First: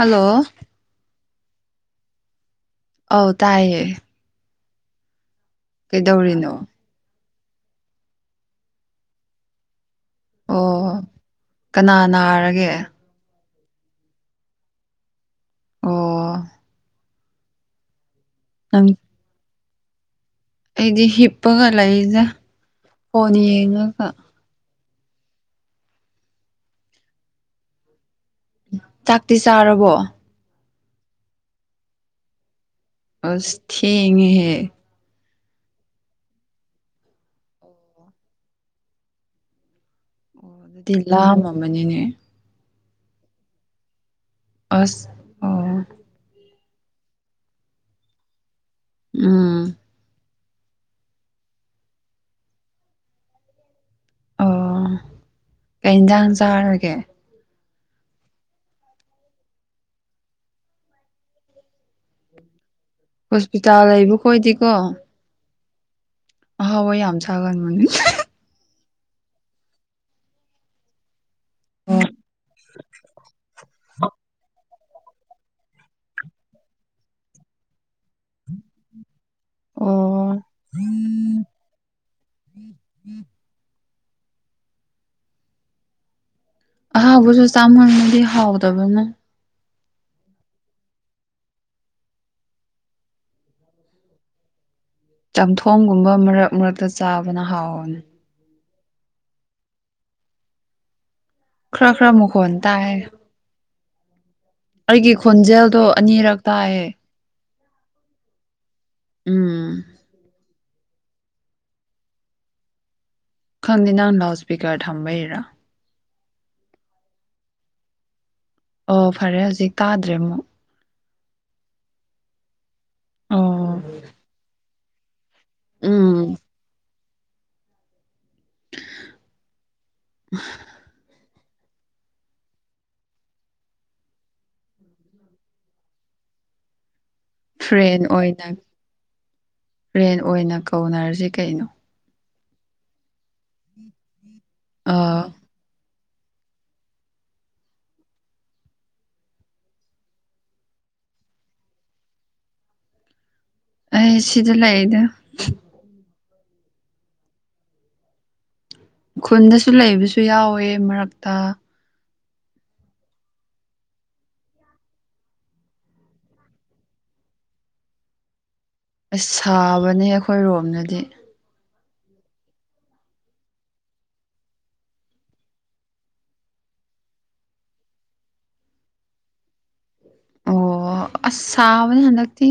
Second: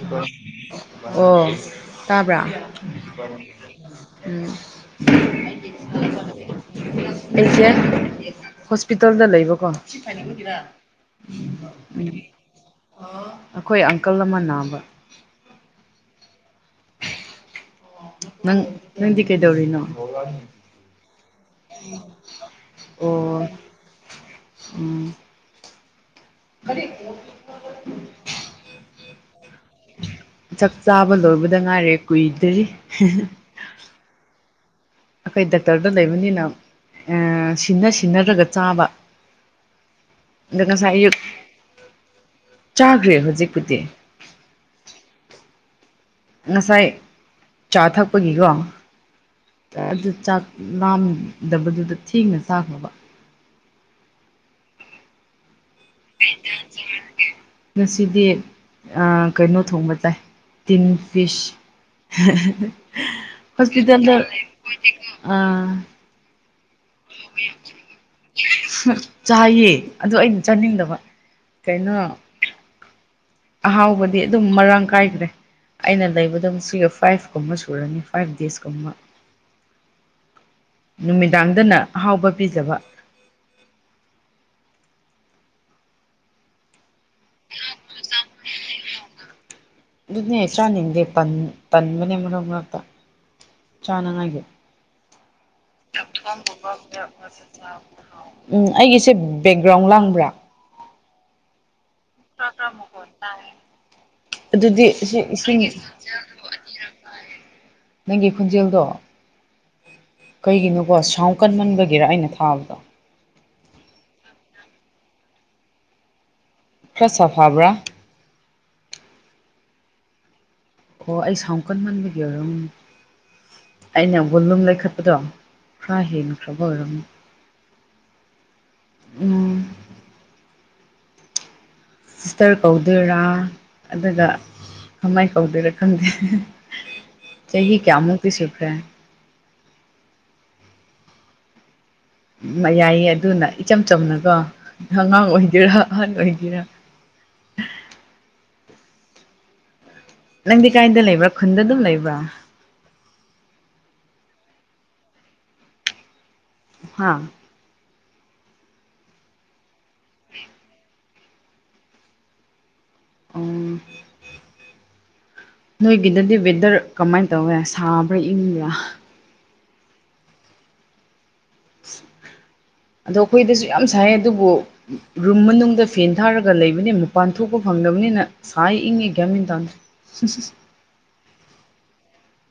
hello ꯑꯣ ꯇꯥꯕ꯭ꯔꯥ ꯑꯧ ꯇꯥꯏꯌꯦ ꯎꯝ ꯀꯩꯗꯧꯔꯤꯅꯣ ꯑꯩꯁꯦ ꯍꯣꯁꯄꯤꯇꯥꯜꯗ ꯂꯩꯕꯀꯣ ꯑꯣ ꯀꯅꯥ ꯅꯥꯔꯒꯦ ꯑꯩꯈꯣꯏ ꯑꯪꯀꯜ ꯑꯃ ꯅꯥꯕ ꯑꯣ ꯅꯪ ꯅꯪꯗꯤ ꯀꯩꯗꯧꯔꯤꯅꯣ ꯑꯩꯗꯤ ꯍꯤꯞꯄꯒ ꯂꯩꯗ ꯑꯣ ꯐꯣꯟ ꯌꯦꯡꯉꯒ ꯎꯝ [inaudible] ꯆꯥꯛꯇꯤ ꯆꯥꯔꯕꯣ ꯆꯥꯛ ꯆꯥꯕ ꯂꯣꯏꯕꯗ ꯉꯥꯏꯔꯦ ꯀꯨꯏꯗ꯭ꯔꯤ ꯑ ꯊꯦꯡꯉꯦ꯫ꯍꯦ ꯑꯩꯈꯣꯏ ꯗꯥꯛꯇꯔꯗ ꯂꯩꯕꯅꯤꯅ ꯁꯤꯟꯅ ꯁꯤꯟꯅꯔꯒ ꯆꯥꯕ ꯑꯣ ꯑꯗ ꯉꯁꯥꯏ ꯑꯗꯨꯗꯤ ꯑꯌꯨꯛ ꯂꯥꯝ ꯃꯝꯅꯤꯅꯦ ꯆꯥꯈ꯭ꯔꯦ ꯍꯧꯖꯤꯛꯄꯨꯗꯤ ꯑꯁ ꯑꯣ ꯉꯁꯥꯏ ꯆꯥ ꯊꯛꯄꯒꯤꯀꯣ ꯎꯝ ꯑꯗꯨ ꯆꯥꯛ ꯂꯥꯝꯗꯕꯗꯨꯗ ꯊꯦꯡꯅ ꯆꯥꯛꯅꯕ ꯑꯣ ꯀꯩ ꯏꯟꯖꯥꯡ ꯆꯥꯔꯒꯦ ꯉꯁꯤꯗꯤ ꯀꯩꯅꯣ ꯊꯣꯡꯕ ꯆꯥꯏ ꯇꯤꯟ ꯐꯤꯁ ꯍꯣꯁꯄꯤꯇꯥꯜ ꯍꯣꯁꯄꯤꯇꯥꯜꯗ ꯂꯩꯕ ꯈꯣꯏꯗꯤꯀꯣ ꯍꯋꯥꯏ ꯌꯥꯝ ꯁꯥꯒꯟ ꯃꯅꯨꯡꯅꯤ ꯆꯥꯏꯌꯦ ꯑꯗꯨ ꯑꯩꯅ ꯆꯥꯅꯤꯡꯗꯕ ꯀꯩꯅꯣ ꯑꯍꯥꯎꯕꯗꯤ ꯑꯗꯨꯝ ꯃꯔꯥꯡ ꯀꯥꯏꯈ꯭ꯔꯦ ꯑꯩꯅ ꯂꯩꯕꯗꯨꯛ ꯁꯤꯒ ꯐꯥꯏꯚ ꯀꯨꯝꯕ ꯁꯨꯔꯅꯤ ꯐꯥꯏꯚ ꯗꯦꯖꯀꯨꯝꯕ ꯑꯣ ꯅꯨꯃꯤꯗꯥꯡꯗꯅ ꯑꯍꯥꯎꯕ ꯄꯤꯖꯕ ꯑꯍꯥꯎꯕꯨꯁꯨ ꯆꯃꯟꯂꯗꯤ ꯍꯥꯥꯎ ꯇꯕꯅꯦ ꯑꯗꯨꯅꯦ ꯆꯥꯅꯤꯡꯗꯦ ꯇꯟꯕꯅꯦ ꯃꯔꯛ ꯃꯔꯛꯇ ꯆꯥꯅꯉꯥꯏꯒꯦ ꯆꯝꯊꯣꯡꯒꯨꯝꯕ ꯃꯔꯛ ꯃꯔꯛꯇ ꯆꯥꯕꯅ ꯍꯥꯎꯕꯅꯤ ꯎꯝ ꯑꯩꯒꯤꯁꯦ ꯕꯦꯛꯒ꯭ꯔꯥꯎꯟ ꯂꯥꯡꯕ꯭ꯔꯥ ꯈꯔꯥ ꯈꯔꯥ ꯃꯈꯣꯜ ꯇꯥꯏ ꯑꯗꯨꯗꯤ ꯑꯩꯒꯤ ꯁꯤ ꯏꯁꯤꯡ ꯈꯣꯟꯖꯦꯜꯗꯣ ꯑꯅꯤꯔꯛ ꯇꯥꯏꯌꯦ ꯅꯪꯒꯤ ꯈꯣꯟꯖꯦꯜꯗꯣ ꯎꯝ ꯀꯣ ꯁꯥꯎ ꯀꯟꯃꯟꯕꯒꯤꯔ ꯑꯩꯅ ꯊꯥꯕꯗꯣ ꯈꯟꯗꯅ ꯂꯥꯎꯁꯄꯤꯀꯔ ꯊꯝꯕꯥꯩꯔ [inaudible] ꯑꯣ ꯐꯔꯦ ꯍꯧꯖꯤꯛ ꯇꯥꯗ꯭ꯔꯦ ꯑꯃꯨꯛ ꯑꯣ ꯑꯩ ꯁꯥꯎ ꯀꯟꯃꯟꯕꯒꯤ ꯑꯣꯏꯔꯝ ꯑꯣ ꯑꯩꯅ ꯕꯣꯂꯨꯝ ꯂꯩꯈꯠꯄꯗꯣ ꯐ꯭ꯔꯥꯍꯤ ꯎꯝ ꯈ꯭ꯔꯕ ꯑꯣꯏꯔꯝ ꯎꯝ [inaudible] ꯁꯤꯁꯇꯔ ꯀꯧꯗꯣꯏꯔꯥ ꯑꯗꯨꯒ ꯀꯃꯥꯏ ꯇꯧꯗꯣꯏꯔꯥ ꯈꯡꯗꯦ ꯆꯍꯤ ꯀꯌꯥꯃꯨꯛꯛꯇꯤ ꯁꯈ꯭ꯔꯦ ꯔꯦꯟ ꯑꯣꯏꯅ ꯀꯧꯅꯔꯁꯤ ꯀꯩꯅꯣ ꯃ ꯌꯥꯏꯌꯦ ꯑꯗꯨꯅ ꯏꯆꯝ ꯆꯝꯅꯀꯦ ꯑꯉꯥꯡ ꯑ ꯊꯣꯅꯥꯑꯣ ꯑꯣꯏꯍꯟꯒꯦꯔꯥ ꯑꯍꯟ ꯑꯣꯏꯒꯔꯥ ꯅꯡꯗꯤ ꯀꯥꯏꯗ ꯂꯩꯕ꯭ꯔꯥ ꯈꯨꯟꯗ ꯑꯗꯨꯝ ꯂꯩꯕ꯭ꯔꯥ ꯑꯩ ꯁꯤꯗꯂꯑꯩꯗ ꯍꯥ ꯈꯨꯟꯗꯁꯨ ꯂꯩꯕꯁꯨ ꯌꯥꯎꯋꯦ ꯃꯔꯛꯇ ꯑꯣ ꯅꯣꯏꯒꯤꯗꯗꯤ ꯋꯦꯗꯔ ꯀꯃꯥꯏꯅ ꯇꯧꯋꯦ ꯁꯥꯕ꯭ꯔꯥ ꯏꯡꯕ꯭ꯔꯥ ꯑꯁ ꯁꯥꯕꯅꯦ ꯑꯩꯈꯣꯏ ꯔꯣꯝꯗꯗꯤ [inaudible] ꯑꯗꯣ ꯑꯩꯈꯣꯏꯗꯁꯨ ꯌꯥꯝ ꯁꯥꯏ ꯑꯗꯨꯕꯨ ꯔꯨꯝ ꯃꯅꯨꯡꯗ ꯐꯦꯟ ꯊꯥꯔꯒ ꯂꯩꯕꯅꯦ ꯃꯄꯥꯟ ꯊꯣꯛꯄ ꯐꯡꯗꯕꯅꯤꯅ ꯁꯥꯏ ꯏꯉꯦ ꯒꯌꯥꯃꯤꯟ ꯇꯥꯟꯁꯦ ꯑꯣ ꯑꯁ ꯁꯥꯕꯅꯤ ꯍꯟꯗꯛ ꯁꯤ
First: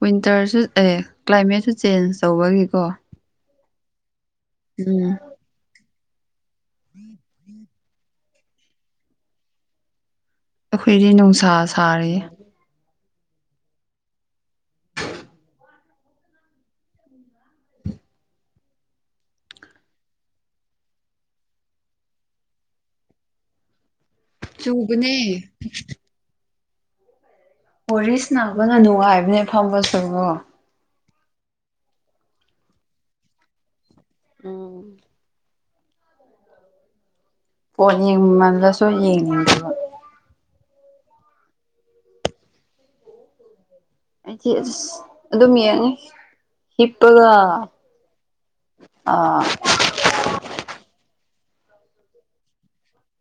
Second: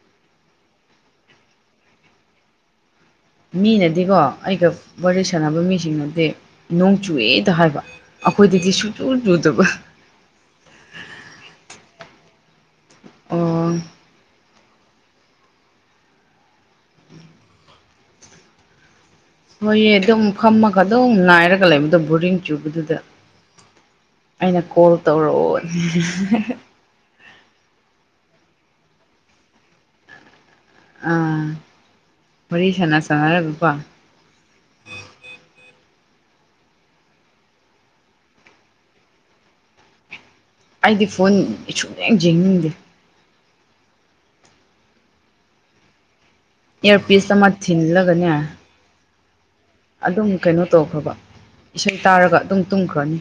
ꯋꯤꯟꯇꯔꯁꯨ ꯑꯦ ꯀ꯭ꯂꯥꯏꯃꯦꯠꯁꯨ ꯆꯦꯟꯖ ꯇꯧꯕꯒꯤꯀꯣ ꯃꯤꯅꯗꯤꯀꯣ ꯑꯩꯒ ꯎꯝ ꯋꯥꯔꯤ ꯁꯥꯟꯅꯕ ꯃꯤꯁꯤꯡꯅꯗꯤ ꯅꯣꯡ ꯆꯨꯑꯦꯗ ꯍꯥꯏꯕ ꯑꯩꯈꯣꯏꯗꯗꯤ ꯁꯨꯡꯆꯨ ꯆꯨꯗꯕ ꯑꯩꯈꯣꯏꯗꯤ ꯅꯨꯡꯁꯥ ꯁꯥꯔꯤ ꯑꯣ ꯍꯣꯏꯌꯦ ꯑꯗꯨꯝ ꯈꯝꯃꯒ ꯑꯗꯨꯝ ꯉꯅꯥꯏꯔꯒ ꯂꯩꯕꯗꯣ ꯕꯣꯔꯤꯡ ꯆꯨꯕꯗꯨꯗ ꯑꯩꯅ ꯀꯣꯜ ꯆꯨꯕꯅꯦ ꯇꯧꯔꯛꯑꯣ ꯋꯥꯔꯤꯔꯤꯁ ꯅꯥꯕꯅ ꯅꯨꯡꯉꯥꯏꯕꯅꯦ ꯐꯝꯕ ꯁꯉꯣ ꯑꯥ ꯋꯥꯔꯤ ꯁꯅꯥꯁꯅꯥꯔꯒꯥꯀꯣ ꯎꯝ ꯐꯣꯜ ꯌꯦꯡꯃꯂꯥꯁꯨ ꯌꯦꯡꯅꯤꯡ ꯗꯦꯕꯥ ꯑꯩꯗꯤ ꯐꯣꯟ ꯁꯨꯡ ꯌꯦꯡ ꯌꯦꯡꯅꯤꯡꯗꯦ ꯍꯥꯏꯗꯤ ꯑꯁ ꯑꯗꯨꯝ ꯌꯦꯡꯉꯨ ꯑꯦꯔ ꯄꯁ ꯑꯃ ꯊꯅꯂꯒꯅꯦ ꯑꯥ ꯑꯗꯨꯝ ꯀꯩꯅꯣ ꯇꯧꯈ꯭ꯔꯕ ꯏꯁꯩ ꯇꯥꯔꯒ ꯑꯗꯨꯝ ꯇꯨꯝꯈ꯭ꯔꯅꯤ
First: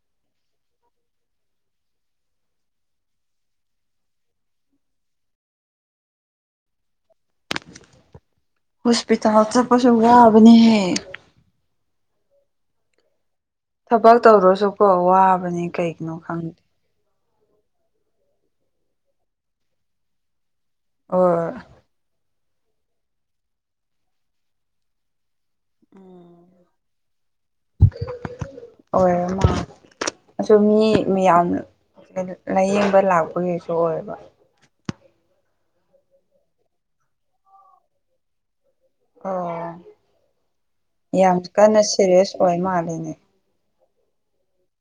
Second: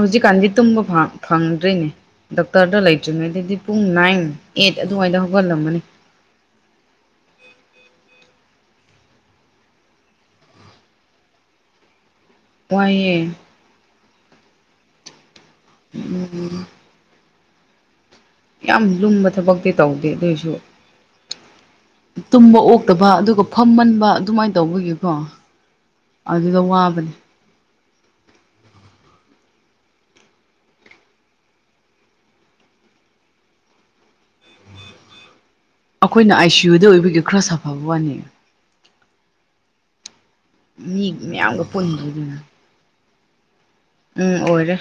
ꯍꯧꯖꯤꯛꯀꯥꯟꯗꯤ ꯇꯨꯝꯕ ꯐꯡꯗ꯭ꯔꯤꯅꯦ ꯗꯣꯛꯇꯔꯗ ꯂꯩꯇ꯭ꯔꯤꯉꯩ ꯑꯗꯨꯗꯤ ꯄꯨꯡ ꯅꯥꯏꯟ ꯑꯩꯠ ꯑꯗꯨꯋꯥꯏꯗ ꯍꯧꯒꯠꯂꯝꯃꯅꯤ [inaudible] ꯍꯣꯁꯄꯤꯇꯥꯜ ꯆꯄꯁꯦ ꯋꯥꯕꯅꯤꯍ ꯋꯥꯏꯌꯦ ꯊꯕꯛ ꯇꯧꯔꯁꯨꯀꯣ ꯋꯥꯕꯅꯦ ꯀꯩꯒꯤꯅꯣ ꯈꯡꯗꯦ ꯎꯝ ꯌꯥꯝ ꯂꯨꯝꯕ ꯊꯕꯛꯇꯤ ꯇꯧꯗꯦ ꯑꯗꯨꯑꯣꯏꯁꯨ ꯑꯣ ꯇꯨꯝꯕ ꯑꯣꯛꯇꯕ ꯑꯗꯨꯒ ꯐꯝꯃꯟꯕ ꯑꯗꯨꯃꯥꯏꯅ ꯇꯧꯕꯒꯤꯀꯣ ꯑꯗꯨꯗ ꯋꯥꯕꯅꯦ ꯑꯣꯏ ꯃꯥꯇ ꯑꯗꯨꯝ ꯃꯤ ꯌꯥꯝ ꯂꯥꯏꯌꯦꯡꯕ ꯂꯥꯛꯄꯒꯤꯁꯨ ꯑꯣꯏꯕ ꯑꯩꯈꯣꯏꯅ ꯑꯥꯏ ꯁꯤ ꯌꯨꯗ ꯑꯣꯏꯕꯒꯤ ꯈꯔ ꯁꯥꯐꯕ ꯋꯥꯅꯤ ꯑꯣ ꯃꯤ ꯌꯥꯝ ꯃꯌꯥꯝꯒ ꯀꯟꯅ ꯁꯦꯔꯤꯌꯁ ꯄꯨꯟꯗ꯭ꯔꯤꯗꯨꯅ ꯑꯣꯏ ꯃꯥꯜꯂꯤꯅꯦ ꯎꯝ ꯑꯣꯏꯔ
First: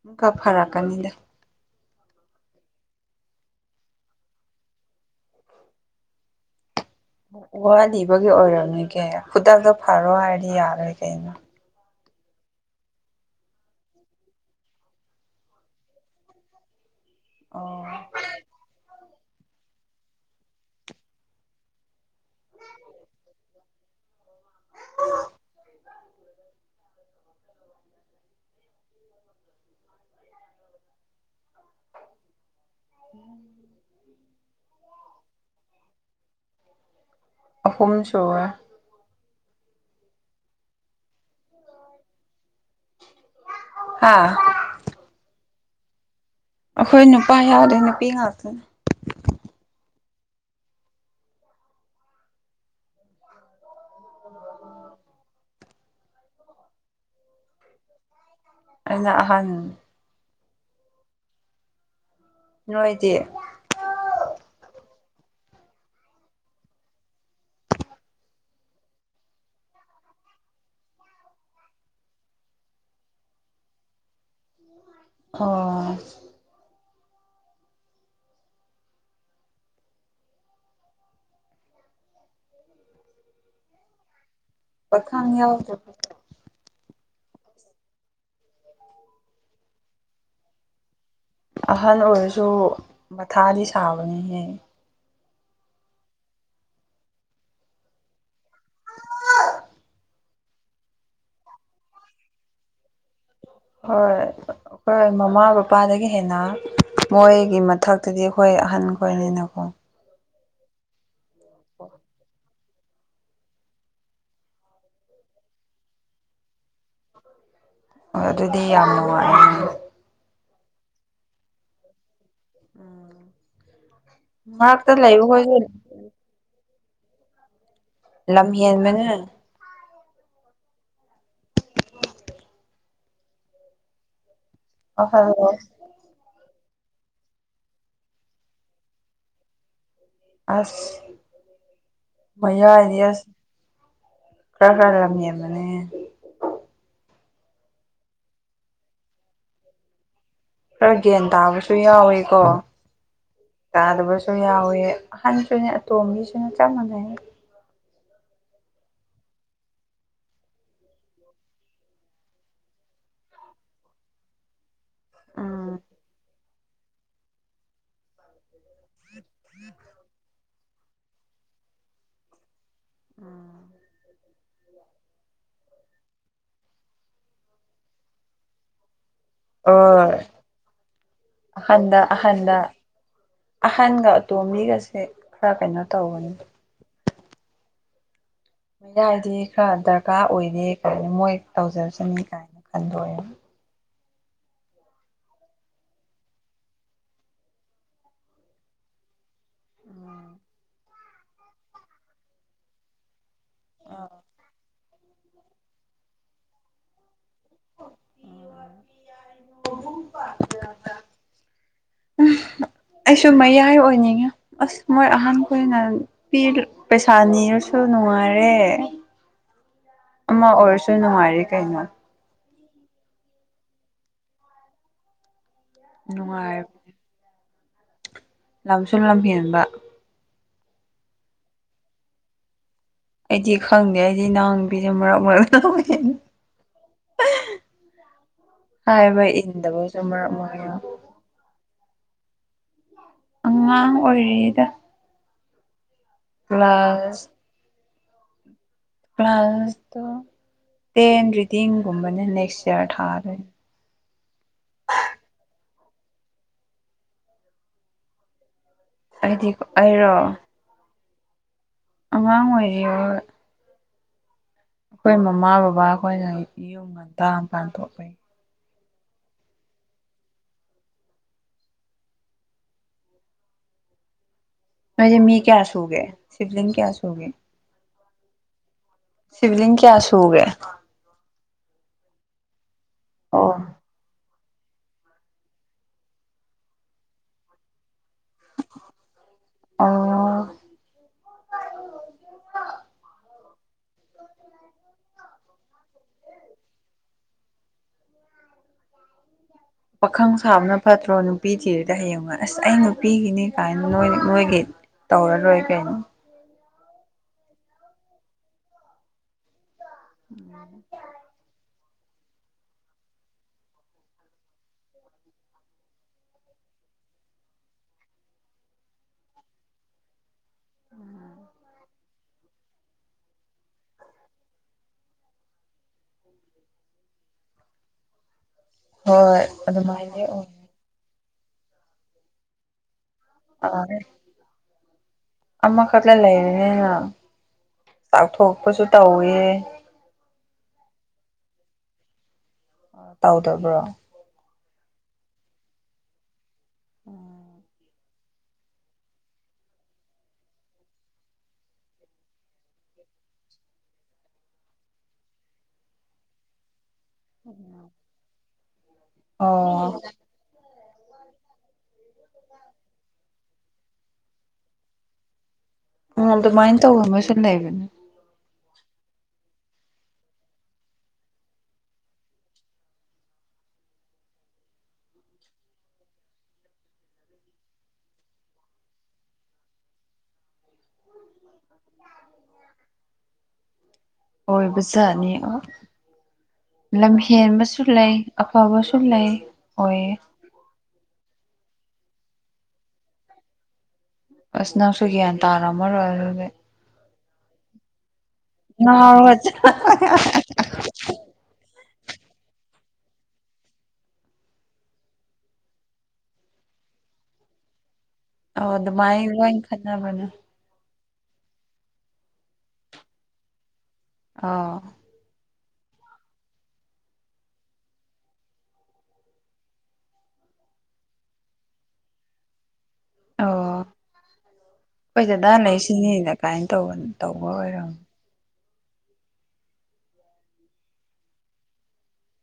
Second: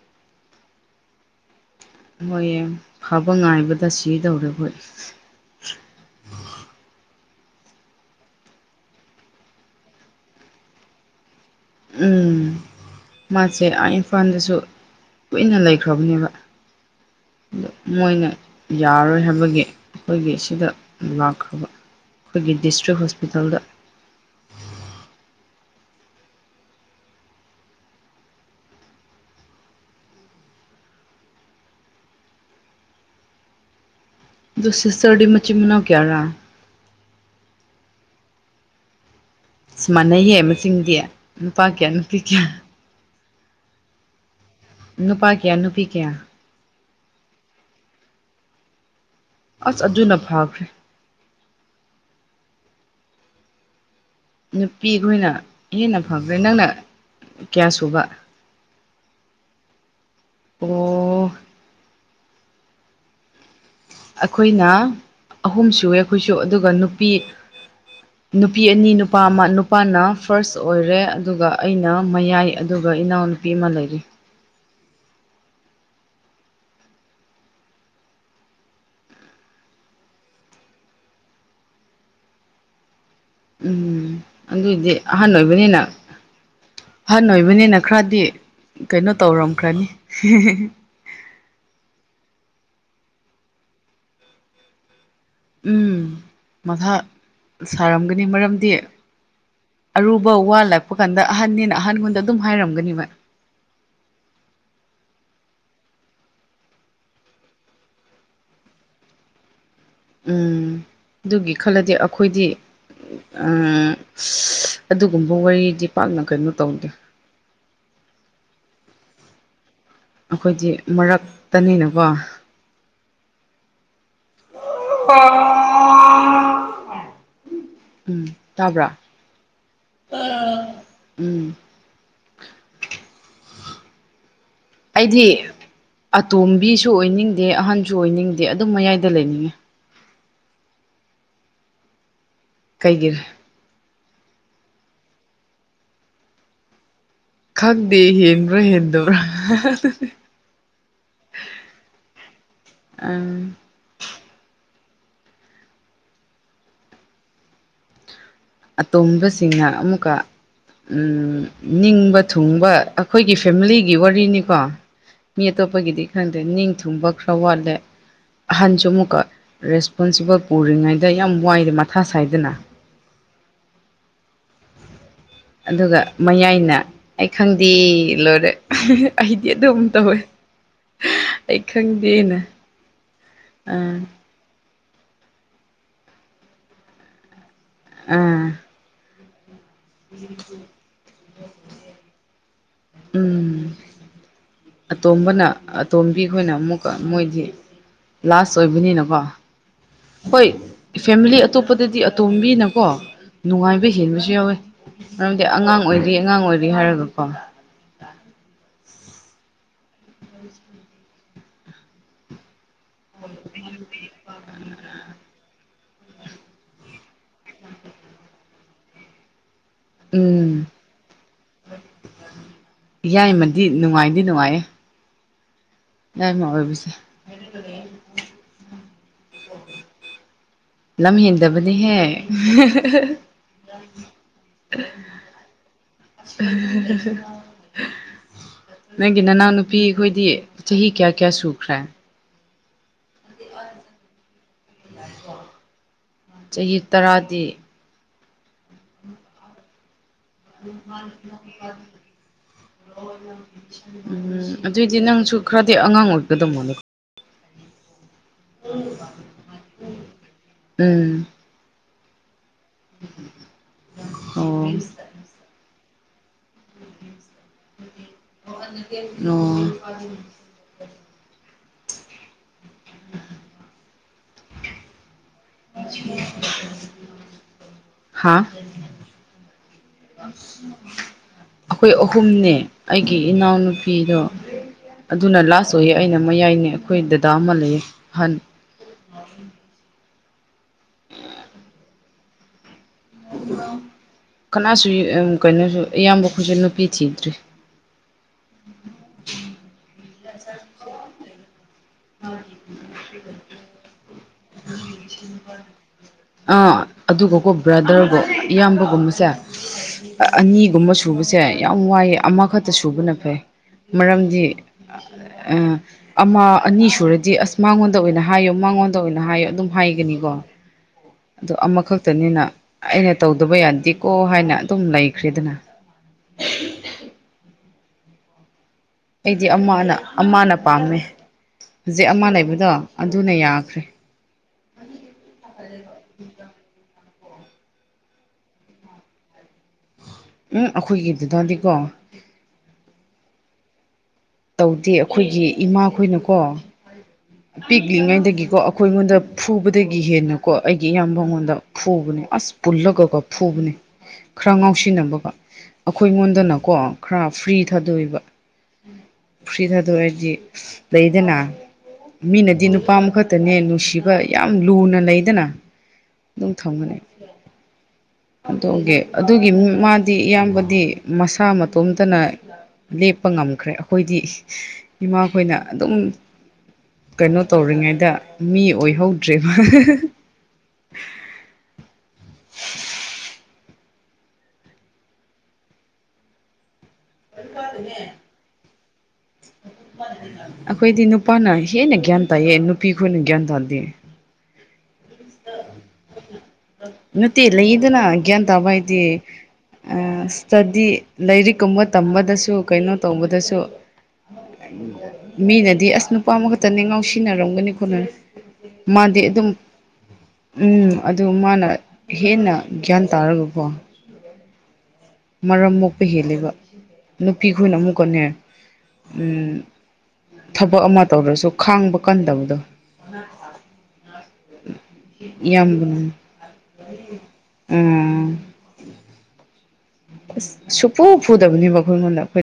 ꯏꯃꯨꯀꯥ ꯐꯔꯛꯀꯅꯤꯗ ꯍꯣꯏꯌꯦ ꯐꯕ ꯉꯥꯏꯕꯗ ꯁꯤꯗꯧꯔꯦ ꯑꯩꯈꯣꯏ [inaudible] ꯋꯥꯂꯤꯕꯒꯤ ꯑꯣꯏꯔꯝꯅꯤ ꯀꯦ ꯈꯨꯇꯥꯛꯇ ꯐꯔꯣ ꯍꯥꯏꯔꯗꯤ ꯌꯥꯔꯣꯏ ꯀꯩꯅꯣ ꯎꯝ ꯃꯥꯁꯦ ꯏꯝꯐꯥꯜꯗꯁꯨ ꯀꯨꯏꯅ ꯂꯩꯈ꯭ꯔꯕꯅꯦꯕ ꯃꯣꯏꯅ ꯌꯥꯔꯣꯏ ꯍꯥꯏꯕꯒꯤ ꯑꯩꯈꯣꯏꯒꯤ ꯁꯤꯗ ꯂꯥꯛꯈ꯭ꯔꯕ ꯑꯩꯈꯣꯏꯒꯤ ꯗꯤꯁꯇ꯭ꯔꯤꯛ ꯍꯣꯁꯄꯤꯇꯥꯜꯗ ꯑ [inaudible] ꯎꯝ [inaudible] ꯁꯤꯁꯔꯗꯤ ꯃꯆꯤ ꯃꯅꯥ ꯀꯌꯥ ꯔꯥ ꯑꯍꯨꯝꯁꯨ ꯁꯃꯥꯟꯅꯩꯍꯦ ꯃꯆꯤꯡꯗꯤ ꯅꯨꯄꯥ ꯀꯌꯥ ꯅꯨꯄꯤ ꯀꯌꯥ ꯑꯥ ꯅꯨꯄꯥ ꯀꯌꯥ ꯅꯨꯄꯤ ꯀꯌꯥ ꯑꯩꯈꯣꯏ ꯅꯨꯄꯥ ꯌꯥꯎꯗꯦ ꯅꯨꯄꯤ ꯉꯥꯛꯇꯅꯤ ꯑꯁ ꯑꯗꯨꯅ ꯐꯈ꯭ꯔꯦ ꯅꯨꯄꯤꯈꯣꯏꯅ ꯍꯦꯟꯅ ꯐꯕ꯭ꯔꯦ ꯅꯪꯅ ꯀꯌꯥ ꯁꯨꯕ ꯑꯩꯅ ꯑꯍꯟ ꯑꯣ ꯅꯣꯏꯗꯤ ꯑꯩꯈꯣꯏꯅ ꯑꯍꯨꯝ ꯁꯏ ꯑꯩꯈꯣꯏꯁꯨ ꯑꯗꯨꯒ ꯅꯨꯄꯤ ꯅꯨꯄꯤ ꯑꯅꯤ ꯅꯨꯄꯥ ꯑꯃ ꯅꯨꯄꯥꯅ ꯐꯥꯔꯁ ꯑꯣꯏꯔꯦ ꯑꯗꯨꯒ ꯑꯩꯅ ꯃꯌꯥꯏ ꯑꯗꯨꯒ ꯏꯅꯥꯎ ꯅꯨꯄꯤ ꯑꯃ ꯂꯩꯔꯤ ꯑꯣ ꯎꯝ ꯑꯗꯨꯏꯗꯤ ꯑꯍꯟ ꯄꯥꯈꯪ ꯑꯣꯏꯕꯅꯤꯅ ꯌꯥꯎꯗꯕ ꯐꯟ ꯑꯣꯏꯕꯅꯤꯅ ꯈꯔꯗꯤ ꯀꯩꯅꯣ ꯇꯧꯔꯝꯈ꯭ꯔꯅꯤ ꯑꯍꯜ ꯑꯣꯏꯔꯁꯨ ꯃꯊꯥꯗꯤ ꯁꯥꯕꯅꯤꯍꯦ ꯎꯝ ꯃꯊꯥ ꯁꯥꯔꯝꯒꯅꯤ ꯃꯔꯝꯗꯤ ꯑꯔꯨꯕ ꯋꯥ ꯂꯥꯛꯄ ꯀꯥꯟꯗ ꯑꯍꯟꯅꯦꯅ ꯑꯍꯟꯈꯣꯟꯗ ꯑꯗꯨꯝ ꯍꯥꯏꯔꯝꯒꯅꯦꯕ ꯍꯣꯏ ꯑꯩꯈꯣꯏ ꯃꯃꯥ ꯕꯄꯥꯗꯒꯤ ꯍꯦꯟꯅ ꯃꯣꯏꯒꯤ ꯃꯊꯛꯇꯗꯤ ꯑꯩꯈꯣꯏ ꯑꯍꯟ ꯈꯣꯏꯅꯤꯅꯀꯣ ꯎꯝ ꯑꯗꯨꯒꯤ ꯈꯜꯂꯗꯤ ꯑꯩꯈꯣꯏꯗꯤ ꯎꯝ ꯑꯗꯨꯒꯨꯝꯕ ꯋꯥꯔꯤꯗꯤ ꯄꯥꯛꯅ ꯀꯩꯅꯣ ꯇꯧꯗꯦ ꯍ ꯑꯗꯨꯗꯤ ꯌꯥꯝ ꯅꯨꯡꯉꯥꯏ ꯑꯩꯈꯣꯏꯗꯤ ꯃꯔꯛꯇꯅꯤꯅꯀꯣ ꯃꯔꯛꯇ ꯂꯩꯕ ꯍꯣꯏ ꯎꯝ ꯂꯝꯍꯦꯟ ꯇꯥꯕ꯭ꯔꯥ ꯃꯅꯦ [inaudible] ꯎꯝ ꯑꯩꯗꯤ ꯑꯍꯜ ꯑꯇꯣꯝ ꯃꯤꯕꯤꯁꯨ ꯑꯣꯏꯅꯤꯡꯗꯦ ꯑꯍꯟꯁꯨ ꯑꯣꯏꯅꯤꯡꯗꯦ ꯑꯗꯨꯝ ꯃꯌꯥꯏꯗ ꯂꯩꯅꯤꯡꯉꯤ ꯑꯁ ꯃꯥ ꯑꯗ ꯀꯩꯒꯤꯔ ꯑꯁ ꯀ ꯂꯝ ꯌꯥ ꯑꯃꯅꯤꯅꯦ ꯈꯪꯗꯦ ꯍꯦꯟꯕ꯭ꯔ ꯍꯦꯟꯗꯕ꯭ꯔꯥ ꯈꯔ ꯒ꯭ꯟ ꯇꯥꯕꯁꯨ ꯌꯥꯎꯋꯀꯣ ꯇꯥꯗꯕꯁꯨ ꯌꯥꯎꯋꯤ ꯑꯍꯟꯁꯨꯅꯦ ꯑꯇꯣꯝꯕꯤꯁꯨꯅ ꯆꯞ ꯃꯥꯟꯅꯩ ꯑꯇꯣꯝꯕꯁꯤꯡꯅ ꯑꯃꯨꯛꯀ ꯎꯝ ꯅꯤꯡꯕ ꯊꯨꯡꯕ ꯑꯩꯈꯣꯏꯒꯤ ꯐꯦꯃꯤꯂꯤꯒꯤ ꯋꯥꯔꯤꯅꯤꯀꯣ ꯃꯤ ꯎꯝ ꯑꯇꯣꯞꯄꯒꯤꯗꯤ ꯈꯪꯗ꯭ꯔꯦ ꯅꯤꯡ ꯊꯨꯝꯕ ꯈꯔ ꯋꯥꯠꯂꯦ ꯑꯍꯟꯁꯨ ꯑꯃꯨꯛꯀ ꯔꯦꯁꯄꯣꯟꯁꯤꯕꯜ ꯄꯨꯔꯤꯉꯩꯗ ꯌꯥꯝ ꯋꯥꯏꯗꯦ ꯃꯊꯥ ꯁꯥꯏꯗꯅ ꯎꯝ ꯑꯗꯨꯒ ꯃꯌꯥꯏꯅ ꯑꯩ ꯈꯪꯗꯦ ꯂꯣꯏꯔꯦ ꯑꯩꯗꯤ ꯑꯗꯨꯝ ꯇꯧꯋꯦ ꯑꯣꯏ ꯑꯩ ꯑꯍꯟꯗ ꯈꯪꯗꯦꯅ ꯑꯍꯟꯗ ꯑꯥ ꯑꯍꯟꯒ ꯑꯇꯣꯝꯕꯤꯒꯁꯦ ꯈꯔ ꯀꯩꯅꯣ ꯇꯧꯒꯅꯤ ꯑꯥ ꯃ ꯌꯥ ꯍꯥꯏꯗꯤ ꯈꯔ ꯗꯔꯀꯥꯔ ꯑꯣꯏꯔꯦ ꯀꯥꯏꯅ ꯃꯣꯏ ꯇꯧꯖꯔꯁꯅꯤ ꯀꯥꯏꯅ ꯈꯟꯗꯣꯛꯑꯦꯕ ꯎꯝ ꯑꯇꯣꯝꯕꯅ ꯑꯇꯣꯝꯕꯤ ꯈꯈꯣꯏꯅ ꯑꯃꯨꯛꯀ ꯃꯣꯏꯗꯤ ꯂꯥꯁ ꯑꯣꯏꯕꯅꯤꯅꯀꯣ ꯍꯣꯏ ꯐꯦꯃꯤꯂꯤ ꯑꯇꯣꯞꯄꯗꯗꯤ ꯑꯇꯣꯝꯕꯤꯅꯀꯣ ꯅꯨꯡꯉꯥꯏꯕ ꯍꯦꯟꯕꯁꯨ ꯌꯥꯎꯋꯤ ꯃꯔꯝꯗꯤ ꯑꯉꯥꯡ ꯑꯣꯏꯔꯤ ꯑꯉꯥꯡ ꯑꯣꯏꯔꯤ ꯍꯥꯏꯔꯒ ꯀ [unintelligible] ꯑꯩꯁꯨ ꯃꯌꯥꯏ ꯑꯣꯏꯅꯤꯡꯉꯦ ꯑꯁ ꯃꯣꯏ ꯑꯍꯥꯟꯕ ꯀ ꯑꯣꯏꯅ ꯄ ꯄꯩꯁꯥ ꯅꯤꯔꯁꯨ ꯅꯨꯡꯉꯥꯏꯔꯦ ꯑꯃ ꯎꯝ ꯑꯣꯏꯔꯁꯨ ꯅꯨꯡꯉꯥꯏꯔꯤ ꯀꯩꯅꯣ ꯌꯥꯏꯃꯗꯤ ꯅꯨꯡꯉꯥꯏꯗꯤ ꯅꯨꯡꯉꯥꯏꯌꯦ ꯅꯨꯡꯉꯥꯏ ꯑꯗꯨꯗ ꯁꯨꯜꯂꯝ ꯐꯝꯕ ꯅꯝ ꯍꯤꯟꯗꯕꯅꯤ ꯍꯦ ꯑꯩꯗꯤ ꯈꯪꯗꯦ ꯑꯩꯗꯤ ꯅꯅꯥꯎꯕꯤꯁꯦ ꯃꯔꯛ ꯃꯔꯛꯇ ꯇ ꯅꯪꯒꯤ ꯍꯕ ꯅꯅꯥꯎ ꯅꯨꯄꯤ ꯏꯟꯗꯕꯁꯨ ꯃ ꯑꯩꯈꯣꯏꯗꯤ ꯆꯍꯤ ꯀꯌꯥ ꯀꯌꯥ ꯁꯨꯈ꯭ꯔꯦ ꯑꯉꯥꯡ ꯑꯣꯏꯔꯤꯦꯗ ꯆꯍꯤ ꯇꯔꯥꯗꯤ ꯀ꯭ꯂꯥꯁꯇꯣ ꯇꯦꯟ ꯔꯤꯗꯤꯡꯒꯨꯝꯕꯅ ꯅꯦꯛꯁ ꯏꯌꯥꯔ ꯊꯥꯔꯣꯏ ꯎꯝ ꯑꯗꯨꯑꯣꯏꯗꯤ ꯅꯪꯁꯨ ꯈꯔꯗꯤ ꯑꯉꯥꯡ ꯑꯣꯏꯀꯗꯧꯃꯣꯅꯦ ꯑꯩꯗꯤꯣ ꯑꯩꯔꯣ ꯎꯝ ꯑꯉꯥꯡ ꯑꯣꯏꯔꯤꯣ ꯑꯣ ꯑꯩꯈꯣꯏ ꯃꯃꯥ ꯕꯕꯥ ꯑꯩꯈꯣꯏꯅ ꯌꯨꯝ ꯉꯟꯇꯥꯀꯥꯟ ꯊꯣꯛꯄꯩ ꯑꯣ [unintelligible] ꯃꯣꯏꯗꯤꯦ ꯃꯤ ꯀꯌꯥ ꯁꯨꯒꯦ ꯁꯤꯕꯂꯤꯡ ꯀꯌꯥ ꯁꯨꯒꯦ ꯍꯥꯥ ꯁꯤꯤꯕꯂꯤ ꯑꯩꯈꯣꯏ ꯑꯍꯨꯝꯅꯦ ꯑꯩꯒꯤ ꯑꯣ ꯏꯅꯥꯎꯅꯨꯄꯤꯗꯣ ꯑꯗꯨꯅ ꯂꯥꯁ ꯑꯣꯏꯌꯦ ꯑꯩꯅ ꯃꯌꯥꯏꯅꯦ ꯑꯩꯈꯣꯏ ꯗꯗꯥ ꯑꯃ ꯂꯩꯌꯦ ꯑꯍꯟ ꯑꯣ ꯑꯣ ꯀꯅꯥꯁꯨ ꯀꯩꯅꯣꯁꯨ ꯏꯌꯥꯝꯕ ꯑꯩꯁꯨ ꯅꯨꯄꯤ ꯊꯤꯗ꯭꯭ꯔꯔꯤ ꯎꯝ ꯄꯥꯈꯪ ꯁꯥꯕꯅ ꯐꯠꯇ꯭ꯔꯣ ꯅꯨꯄꯤ ꯊꯔꯗ ꯍꯌꯦꯡꯉ ꯑꯁ ꯑꯩ ꯅꯨꯄꯤꯒꯤꯅꯤ ꯀꯥꯏꯅ ꯅꯣꯏ ꯑꯩꯒꯤ ꯇꯧꯔꯔꯣꯏ ꯀꯩꯅꯣ ꯑꯥ ꯑꯗꯨꯒꯀꯣ ꯕ꯭ꯔꯥꯗꯔꯕꯨꯣ ꯏꯌꯥꯝꯕꯒꯨꯝꯕꯁꯦ ꯑꯅꯤꯒꯨꯝꯕ ꯁꯨꯕꯁꯦ ꯌꯥꯝ ꯋꯥꯏꯑꯦ ꯑꯃꯈꯛꯇ ꯁꯨꯕꯅ ꯐꯩ ꯃꯔꯝꯗꯤ ꯑ ꯑꯃ ꯑꯅꯤ ꯁꯨꯔꯗꯤ ꯑꯁ ꯃꯉꯣꯟꯗ ꯑꯣꯏꯅ ꯍꯥꯏꯌꯣ ꯃꯉꯣꯟꯗ ꯑꯣꯏꯅ ꯍꯥꯏꯌꯣ ꯑꯗꯨꯝ ꯍꯥꯏꯒꯅꯤꯀꯣ ꯑ ꯑꯃꯈꯛꯇꯅꯤꯅ ꯑꯩꯅ ꯇꯧꯗꯕ ꯌꯥꯗꯦꯀꯣ ꯍꯥꯏꯅ ꯑꯗꯨꯝ ꯂꯩꯈ꯭ꯔꯦꯗꯅ ꯎꯝ ꯑꯩꯗꯤ ꯑꯃꯅ ꯑꯗꯨꯃꯥꯏꯅꯗꯤ ꯑꯣꯏ ꯑꯃꯅ ꯄꯥꯝꯃꯦ ꯍꯧꯖꯤꯛ ꯑꯃ ꯂꯩꯕꯗꯣ ꯑꯗꯨꯅ ꯌꯥꯈ꯭ꯔꯦ ꯑꯥ ꯑꯃꯈꯛꯇ ꯂꯩꯔꯤꯅꯤꯅ ꯆꯥꯛꯊꯣꯛꯄꯁꯨ ꯇꯧꯋ ꯎꯝ ꯑꯩꯈꯣꯏꯒꯤꯗꯨꯗꯗꯤꯀꯣ ꯇꯥꯎꯗꯔꯔꯕ꯭ꯔꯣ ꯇꯧꯗꯦ ꯑꯩꯈꯣꯏꯒꯤ ꯏꯃꯥꯈꯣꯏꯅꯀꯣ ꯄꯤꯛꯂꯤꯉꯩꯗꯒꯤꯀꯣ ꯑꯩꯈꯣꯏ ꯑꯩꯉꯣꯟꯗ ꯐꯨꯕꯗꯒꯤ ꯍꯦꯟꯅꯀꯣ ꯑꯩꯒꯤ ꯏꯌꯥꯝꯕꯉꯣꯟꯗ ꯐꯨꯕꯅꯦ ꯑꯁ ꯄꯨꯜꯂꯒꯒ ꯐꯨꯕꯅꯦ ꯈꯔ ꯉꯥꯎꯁꯤꯟꯅꯕꯒ ꯑꯩꯈꯣꯏ ꯑꯩꯉꯣꯟꯗꯅꯀꯣ ꯈꯔ ꯐ꯭ꯔꯤ ꯊꯥꯗꯣꯛꯏꯕ ꯐ꯭ꯔꯤ ꯑꯣ ꯊꯥꯗꯣꯛꯦꯗꯤ ꯂꯩꯗꯅ ꯃꯤꯅꯗꯤ ꯅꯨꯄꯥꯃꯈꯛꯇꯅꯦ ꯅꯨꯡꯁꯤꯕ ꯌꯥꯝ ꯂꯨꯅ ꯂꯩꯗꯅ ꯎ ꯑꯗꯨꯝ ꯑꯗꯨꯃꯥꯏꯅ ꯇꯧꯕ ꯃ ꯁꯨꯝ ꯂꯩꯕꯅꯦ ꯇꯦ ꯑꯗꯨꯒꯤ ꯃꯥꯗꯤ ꯏꯌꯥꯝꯕꯗꯤ ꯃꯁꯥ ꯃꯇꯣꯝꯇꯅ ꯂꯦꯞꯄ ꯉꯝꯈ꯭ꯔꯦ ꯑꯩꯈꯣꯏꯗꯤ ꯏꯃꯥꯈꯣꯏꯅ ꯑꯗꯨꯝ ꯀꯩꯅꯣ ꯇꯧꯔꯤꯉꯩꯗ ꯃꯤ ꯑꯣꯏꯍꯧꯗ꯭ꯔꯦꯕ [inaudible] ꯑꯣꯏꯕꯖꯥꯠꯅꯤ ꯂꯝ ꯍꯦꯟꯕꯁꯨ ꯂꯩ ꯑꯐꯕꯁꯨ ꯂꯩ ꯑꯣꯏꯌꯦ ꯑꯩꯈꯣꯏꯗꯤ ꯅꯨꯄꯥꯅ ꯍꯦꯟꯅ ꯒ꯭ꯌꯥꯟ ꯇꯥꯏꯌꯦ ꯅꯨꯄꯤ ꯈꯣꯏꯅ ꯒ꯭ꯌꯥꯟ ꯇꯥꯗꯦ ꯑꯁ ꯅꯪꯁꯨ ꯒ꯭ꯌꯥꯟ ꯇꯥꯔꯝꯃꯔꯣꯏ ꯑꯗꯨꯗꯤ ꯃꯠꯇꯦ ꯏꯂ ꯏꯅꯦ ꯒ꯭ꯌꯥꯟ ꯇꯥꯕ ꯍꯥꯏꯗꯤ ꯉꯥꯎꯔꯒ ꯁ꯭ꯇꯗꯤ ꯂꯥꯏꯔꯤꯛꯀꯨꯝꯕ ꯇꯝꯕꯗꯁꯨ ꯀꯩꯅꯣ ꯇꯧꯕꯗꯁꯨ ꯃꯤꯅꯗꯤ ꯑꯁ ꯅꯨꯄꯥ ꯑꯃꯈꯛꯇꯅꯤ ꯉꯥꯎ ꯁꯤꯟꯅꯔꯝꯒꯅꯤ ꯈꯣꯠꯅ ꯑꯧ ꯃꯥꯗꯤ ꯑꯗꯨꯃꯥꯏꯅ ꯑꯗꯨꯝ ꯂꯣꯏ ꯈꯠꯅꯕꯅꯦ ꯎꯝ ꯑꯗꯨ ꯃꯥꯅ ꯍꯦꯟꯅ ꯒ꯭ꯌꯥꯟ ꯇꯥꯔꯒꯀꯣ ꯑꯥ ꯃꯔꯝ ꯃꯣꯛꯄ ꯍꯦꯜꯂꯦꯕ ꯅꯨꯄꯤ ꯈꯣꯏꯅ ꯑꯃꯨꯛ ꯀꯅꯔ ꯊꯕꯛ ꯑꯃ ꯇꯧꯔꯁꯨ ꯈꯥꯡꯕ ꯀꯟꯗꯕꯗꯣ ꯑꯣ ꯍꯣꯏꯖꯗꯥ ꯂꯩ ꯏꯌꯥꯝꯕꯅ ꯁꯤꯅꯤꯅ ꯀꯥꯏꯅ ꯇꯧꯕ ꯇꯧꯕ ꯑꯣꯏꯔꯝ ꯎꯝ ꯑꯁ ꯁꯨꯐꯨ ꯐꯨꯗꯕꯅꯦꯕ ꯑꯩꯈꯣꯏ ꯑꯩꯉꯣꯟꯗ ꯑꯩꯈꯣꯏ